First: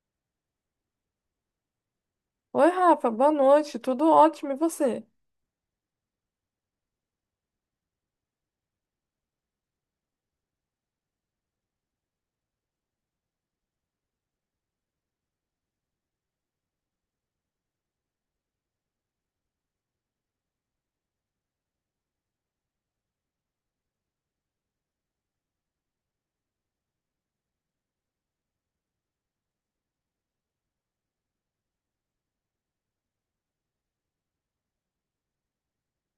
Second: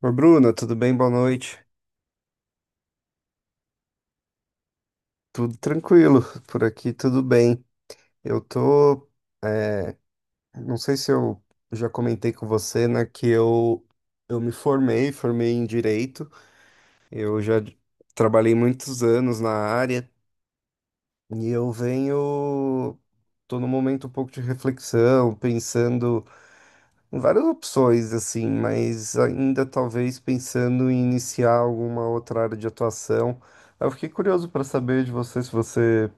Ô, Bruna, tudo bem? Boa noite. Oi, Rafa, boa noite, tudo ótimo, e você? Tudo tranquilo, por aqui tudo bem. Eu tô, é, não sei se eu já comentei com você, né, eu me formei em Direito. Eu já d- Trabalhei muitos anos na área e eu tô num momento um pouco de reflexão, pensando em várias opções, assim, mas ainda talvez pensando em iniciar alguma outra área de atuação. Eu fiquei curioso para saber de você se você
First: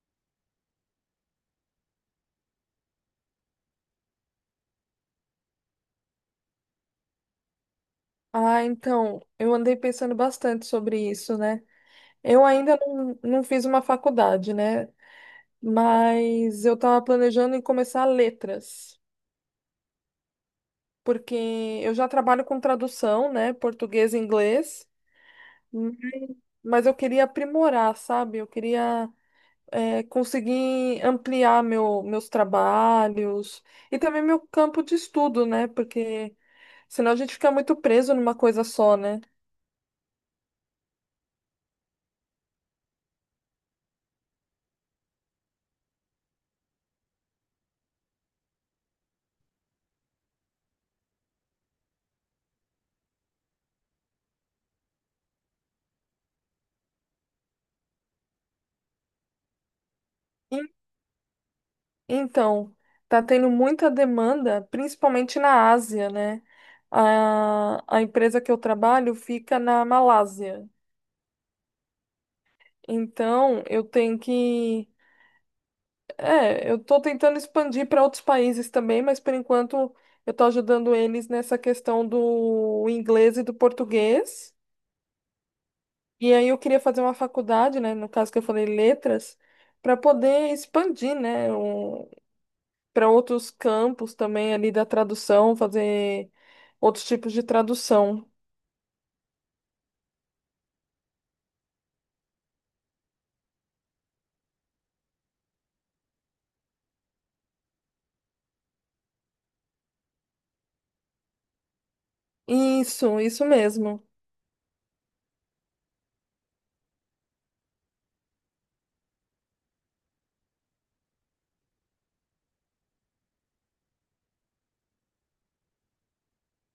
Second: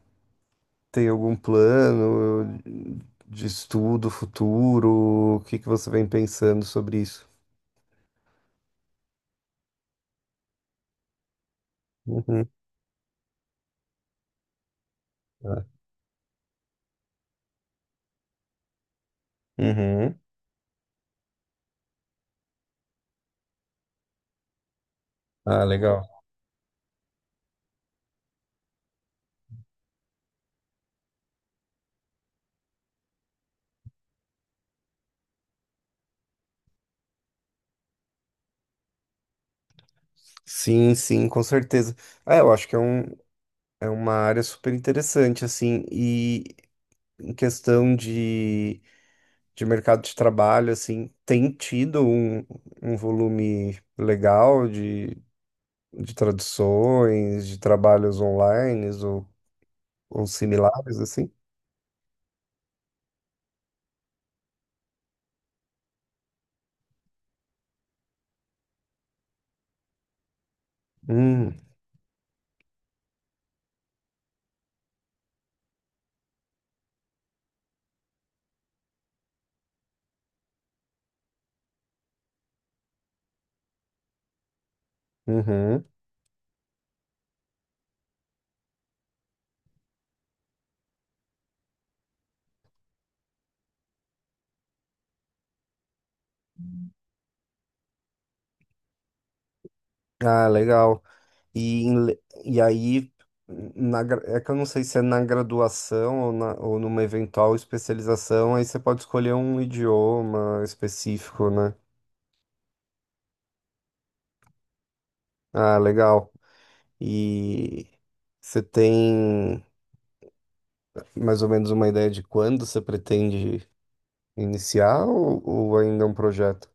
tem algum plano de estudo futuro? O que que você vem pensando sobre isso? Ah, então, eu andei pensando bastante sobre isso, né? Eu Uhum. ainda não fiz uma faculdade, né? Ah, Mas eu estava planejando em começar letras, uhum. porque eu já trabalho com tradução, né? Português e inglês, Ah, hum, legal. mas eu queria aprimorar, sabe? Eu queria, conseguir ampliar meus trabalhos e também meu campo de estudo, né? Porque senão a gente fica muito preso numa coisa só, né? Sim, sim, com certeza. Ah, eu acho que é é uma área super interessante, assim, e em questão de mercado de trabalho, assim, tem tido um volume legal de traduções, de trabalhos online ou En- similares, assim? Então, tá tendo muita demanda, principalmente na Ásia, né? A empresa que eu trabalho fica na Malásia. Hum, Então, eu tenho que. É, eu tô tentando expandir para outros países também, mas por enquanto eu tô ajudando eles nessa questão do inglês e do português. uhum. E aí eu queria fazer uma faculdade, né? No caso que eu falei letras, para poder expandir, né? Para outros campos também ali da tradução, fazer outros tipos de tradução. Ah, legal. E, em le- e aí, É que eu não sei se é na graduação ou numa eventual especialização, aí você pode escolher um idioma específico, né? Isso mesmo. Ah, legal. E você tem mais ou menos uma ideia de quando você pretende iniciar ou ainda é um projeto?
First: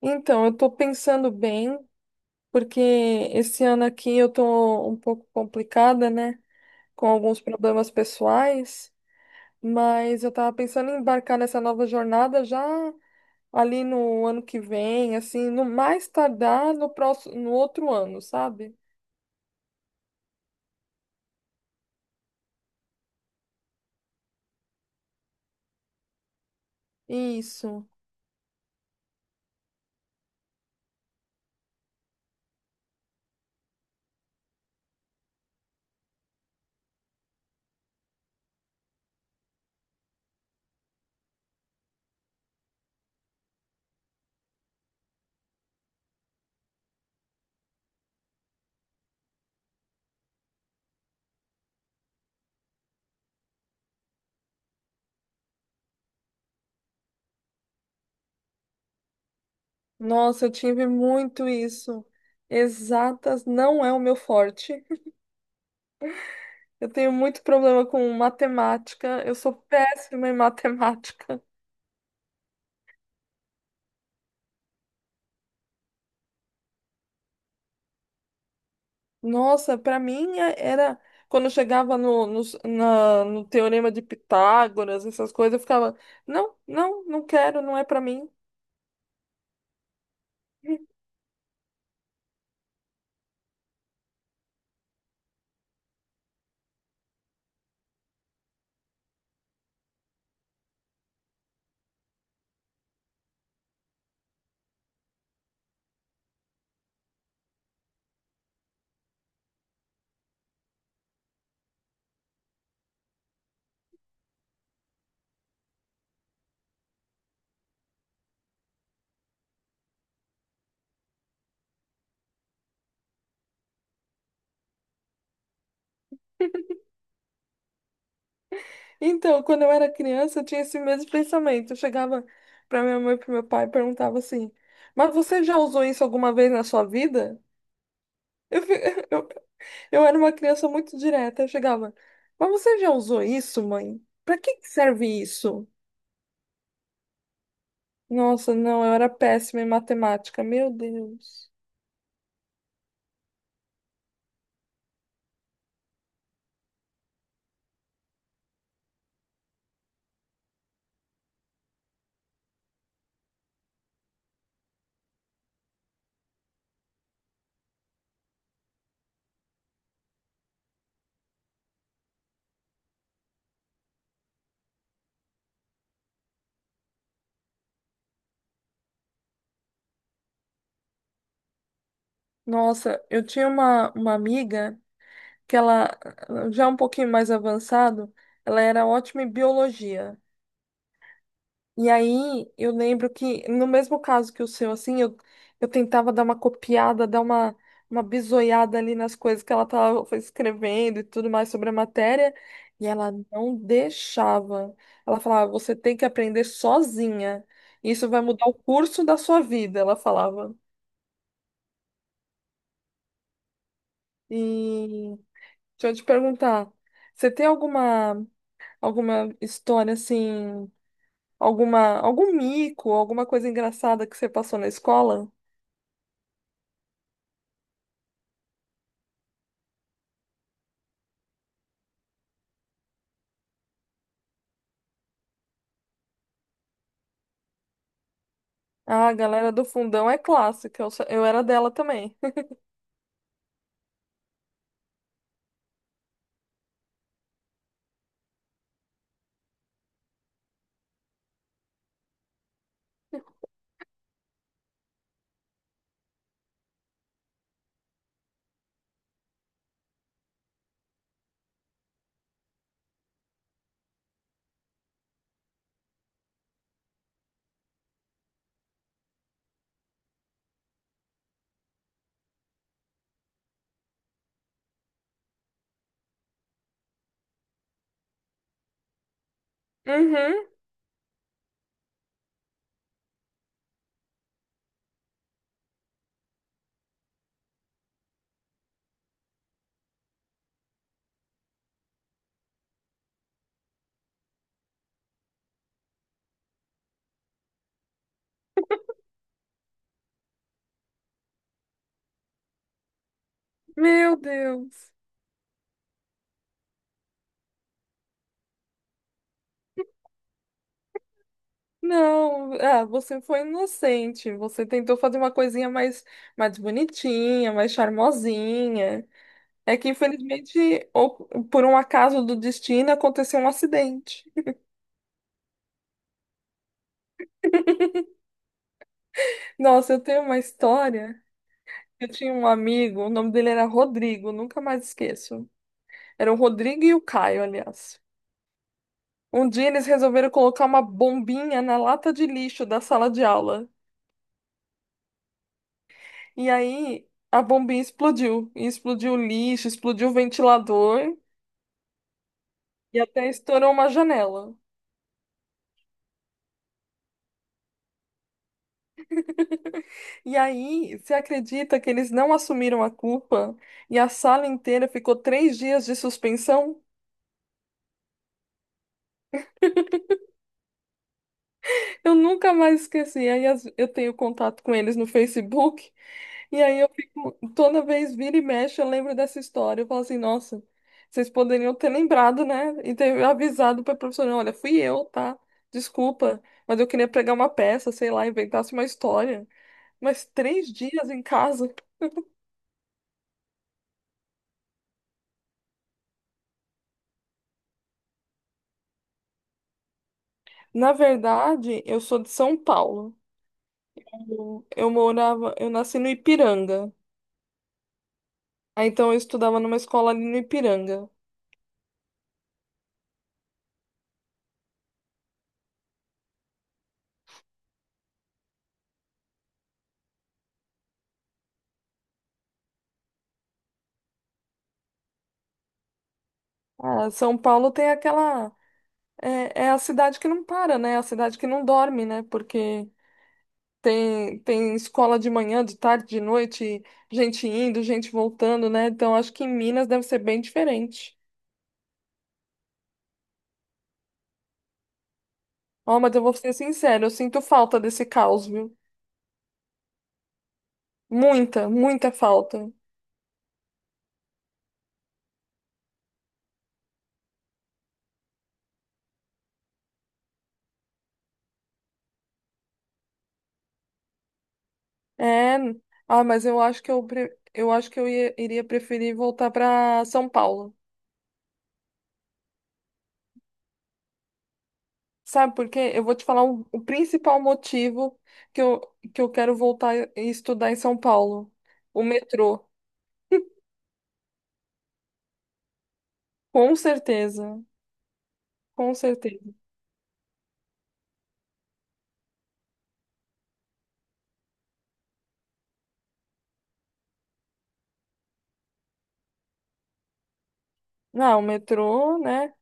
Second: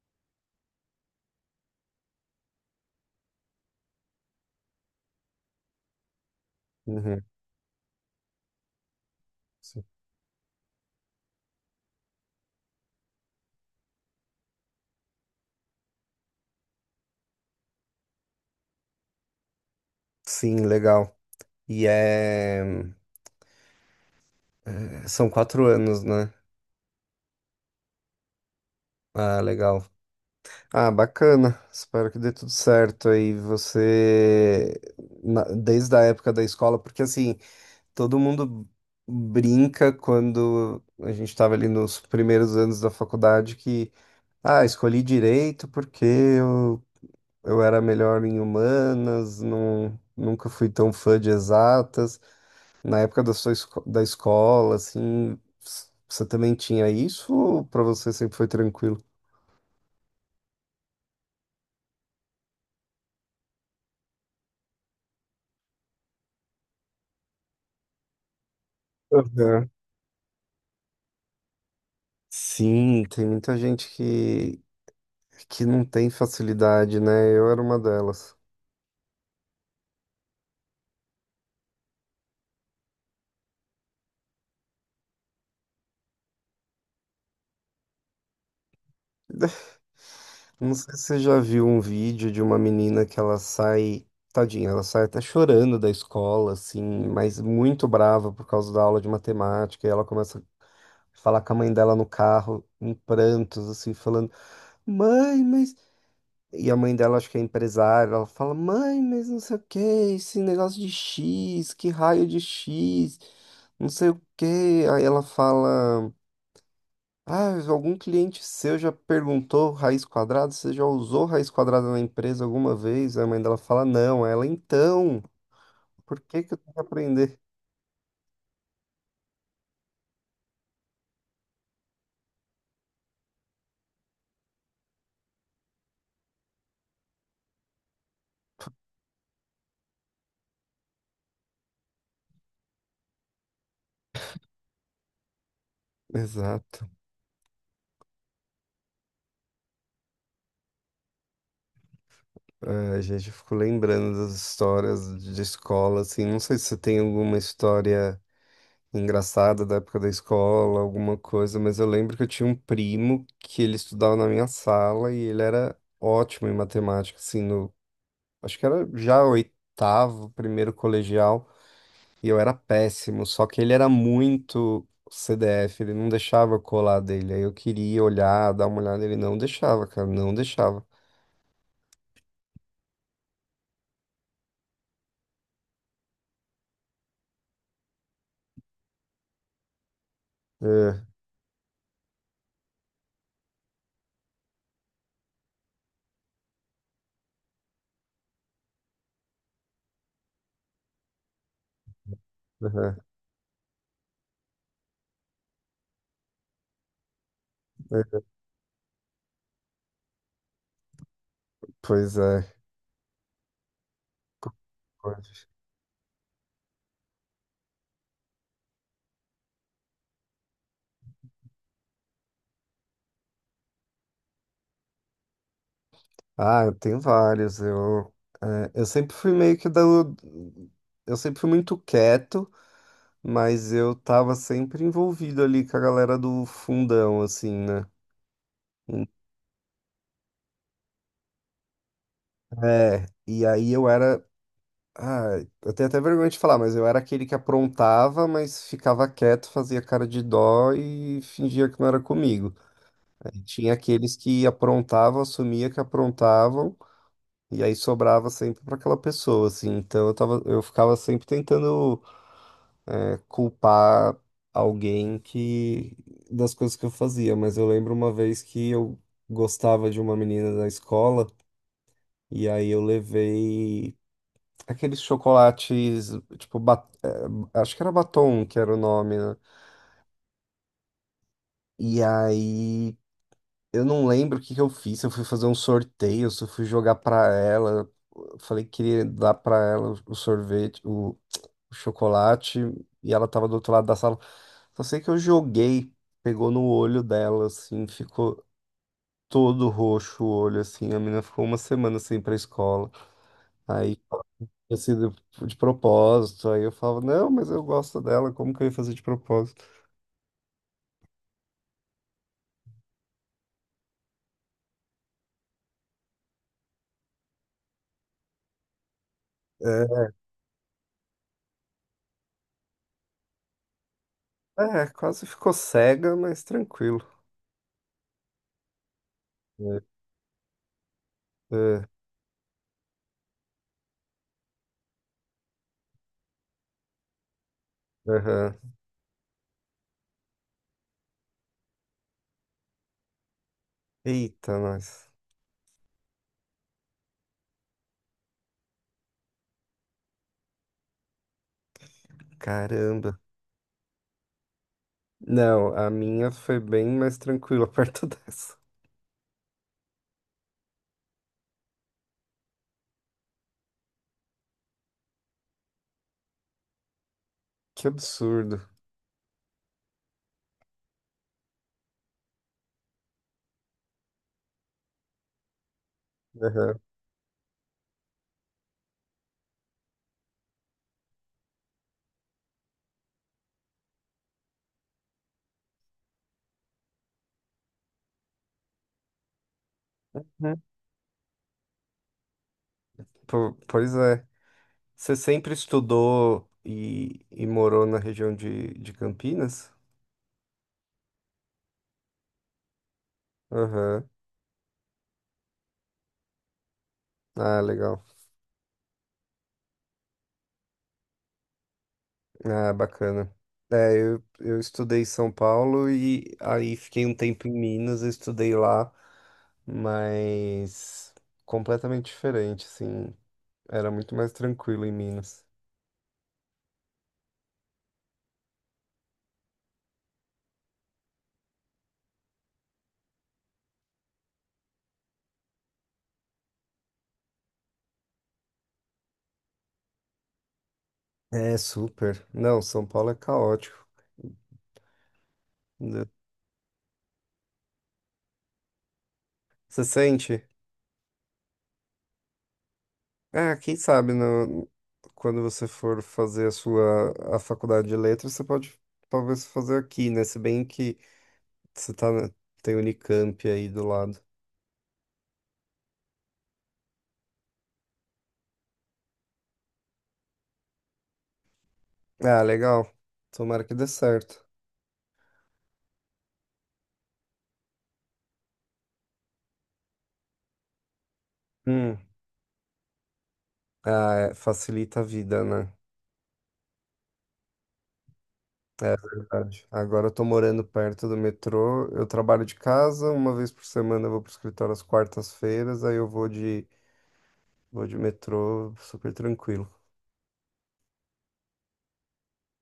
Então, eu estou pensando bem, porque esse ano aqui eu estou um pouco complicada, né? Com Uhum. alguns problemas pessoais, mas eu estava pensando em embarcar nessa nova jornada já ali no ano que vem, assim, no mais tardar no próximo, no outro ano, sabe? Sim, legal. E é... São quatro anos, né? Isso. Ah, legal. Ah, bacana. Espero que dê tudo certo aí. Desde a época da escola, porque assim, todo mundo brinca quando a gente estava ali nos primeiros anos da faculdade que, ah, escolhi direito eu era melhor em humanas, não, nunca fui tão fã de exatas. Na época da sua esco- da escola, assim, s- você também tinha isso ou para você sempre foi tranquilo? Nossa, eu tive muito isso. Exatas não é o meu forte. Eu tenho muito problema com matemática. Eu sou péssima em matemática. Sim, tem muita gente que não tem facilidade, né? Eu era uma delas. Nossa, para mim era. Quando eu chegava no Teorema de Pitágoras, essas coisas, eu ficava: não, não, não quero, não é para mim. Não sei se você já viu um vídeo de uma menina que ela sai, tadinha, ela sai até chorando da escola, assim, mas muito brava por causa da aula de matemática, e ela começa a falar com a mãe dela no carro, em prantos, assim, falando: Mãe, mas... E a mãe dela, acho que é empresária, ela fala, mãe, mas não sei o que, esse negócio de X, que raio de X, não sei o que. Aí ela fala, ah, algum cliente seu já perguntou raiz quadrada? Você já usou raiz quadrada na empresa alguma vez? Aí a mãe dela fala, não. Ela, então, por que que eu tenho que aprender? Então, quando eu era criança, eu tinha esse mesmo pensamento. Eu chegava para minha mãe e para meu pai e perguntava assim: mas você já usou isso alguma vez na sua vida? Eu, fi- Eu era uma criança muito direta. Eu chegava, mas você já usou isso, mãe? Pra que que serve isso? Exato. Nossa, não, eu era péssima em matemática, meu Deus. É, a gente ficou lembrando das histórias de escola, assim, não sei se você tem alguma história engraçada da época da escola, alguma coisa, mas eu lembro que eu tinha um primo que ele estudava na minha sala e ele era ótimo em matemática, assim, no, acho que era já oitavo, primeiro colegial, e eu era péssimo, só que ele era muito CDF, ele não deixava eu colar dele, aí eu queria olhar, dar uma olhada, ele não deixava, cara, não deixava. Nossa, eu tinha uma amiga que ela, já um pouquinho mais avançado, ela era ótima em biologia. É, E aí eu lembro que, no mesmo caso que o seu, assim, eu tentava dar uma copiada, uma bisoiada ali nas coisas que ela estava escrevendo e tudo mais sobre a matéria, e aham, ela não deixava. Ela falava, você tem que aprender sozinha. Isso vai é, mudar o curso da sua vida, ela falava. pois é. E deixa eu te perguntar, você tem alguma, alguma história assim, alguma, algum mico, alguma coisa engraçada que você passou na escola? Ah, eu tenho vários. Eu sempre fui meio que da... Eu sempre fui muito quieto, mas eu tava sempre envolvido ali com a galera do fundão, assim, né? Hum. Ah, a galera do fundão é clássica. Eu, eu era dela também. É, e aí eu era... Ah, eu tenho até vergonha de falar, mas eu era aquele que aprontava, mas ficava quieto, fazia cara de dó e fingia que não era comigo. Aí tinha aqueles que aprontavam, assumia que aprontavam, e aí sobrava sempre para aquela pessoa, assim. Então eu ficava sempre tentando culpar alguém que das coisas que eu fazia, mas eu lembro uma vez que eu gostava de uma menina da escola e aí eu levei aqueles chocolates, tipo, ba- é, acho que era batom que era o nome, né? Uhum. E aí eu não lembro o que que eu fiz, se eu fui fazer um sorteio, se eu fui jogar pra ela, eu falei que queria dar pra ela o sorvete, chocolate e ela tava do outro lado da sala. Só sei que eu joguei, pegou no olho dela, assim, ficou todo roxo o olho, assim. A menina ficou uma semana sem ir pra escola. Aí, Meu tinha Deus. sido de propósito. Aí eu falava, não, mas eu gosto dela, como que eu ia fazer de propósito? Não, ah, você foi inocente. Você tentou fazer uma coisinha mais, mais bonitinha, mais charmosinha. É que, É, infelizmente, ou por um acaso do destino, aconteceu um acidente. é, quase ficou cega, mas tranquilo. Nossa, eu tenho uma história. É, é, Eu tinha um amigo, o nome dele era Rodrigo, nunca mais esqueço. Era o Rodrigo e o Caio, aliás. aham. Um dia eles resolveram colocar uma bombinha na lata de lixo da sala de aula. Eita, nós. E aí a bombinha explodiu. E explodiu o lixo, explodiu o ventilador e Caramba. até estourou uma janela. Não, a minha foi bem mais tranquila perto dessa. E aí, você acredita que eles não assumiram a culpa e a sala inteira ficou 3 dias de suspensão? Que absurdo. Eu nunca mais esqueci. Aí eu tenho contato com eles no Facebook. E Aham. aí eu fico, toda vez vira e mexe, eu lembro dessa história. Eu falo assim, nossa, vocês poderiam ter lembrado, né? E ter avisado para professora, olha, fui eu, tá? Desculpa, mas eu queria pregar uma peça, sei lá, inventasse uma história. Mas 3 dias em casa. Pois é. Você sempre estudou e morou na região de Campinas? Na verdade, eu sou de São Paulo. Aham. Eu morava, eu nasci no Ipiranga. Ah, legal. Aí, então eu estudava numa escola ali no Ipiranga. Ah, bacana. É, eu estudei em São Paulo e aí fiquei um tempo em Minas, eu estudei lá, mas completamente diferente, assim. Era muito mais tranquilo em Minas. Ah, São Paulo tem aquela. É, é a cidade que não para, né? É a cidade que não dorme, né? Porque tem escola de manhã, de tarde, de noite, gente indo, gente voltando, né? Então acho que em Minas deve ser bem diferente. É, super. Não, São Paulo é caótico. Ó, mas eu vou ser sincero, eu sinto falta desse caos, viu? Você sente? Muita, muita falta. É, quem sabe, no, quando você for fazer a sua a faculdade de letras, você pode talvez fazer aqui, né? Se bem que você tá, na- tem Unicamp aí do lado. É, ah, mas eu acho que eu acho que eu iria preferir voltar para São Paulo. Ah, legal. Tomara que dê certo. Sabe por quê? Eu vou te falar o principal motivo que eu, que eu quero voltar e estudar em São Paulo. Hum. O metrô. Ah, é, facilita a vida, né? Com certeza, com É certeza. verdade. Agora eu tô morando perto do metrô, eu trabalho de casa, uma vez por semana eu vou pro escritório às quartas-feiras, aí eu vou de metrô super tranquilo. Não, o metrô, né?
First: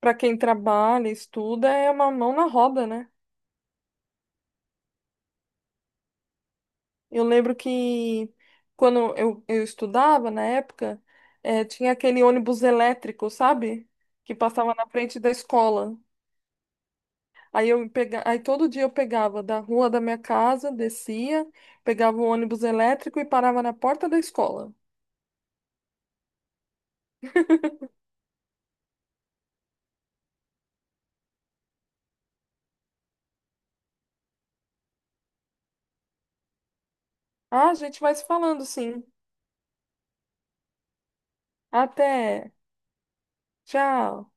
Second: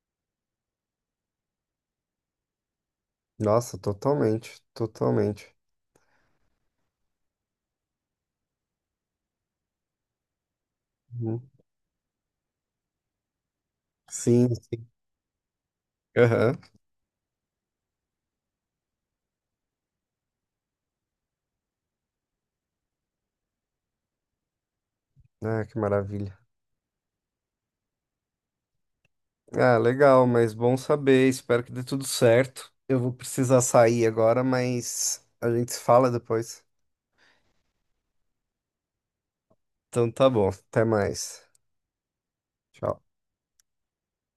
Para quem trabalha, estuda, é uma mão na roda, né? Nossa, totalmente, totalmente. Eu lembro que eu estudava, na época, Uhum. Tinha aquele ônibus elétrico, sabe? Que Sim, passava na sim. frente da escola. Aham. Aí todo dia eu pegava da rua da minha casa, descia, pegava o ônibus elétrico e parava na porta da escola. Ah, que maravilha. Ah, legal, mas bom saber. Espero que dê tudo certo. Eu vou precisar sair agora, mas a gente se fala depois. Ah, a gente vai se falando, sim. Então tá bom. Até mais. Até. Tchau. Tchau.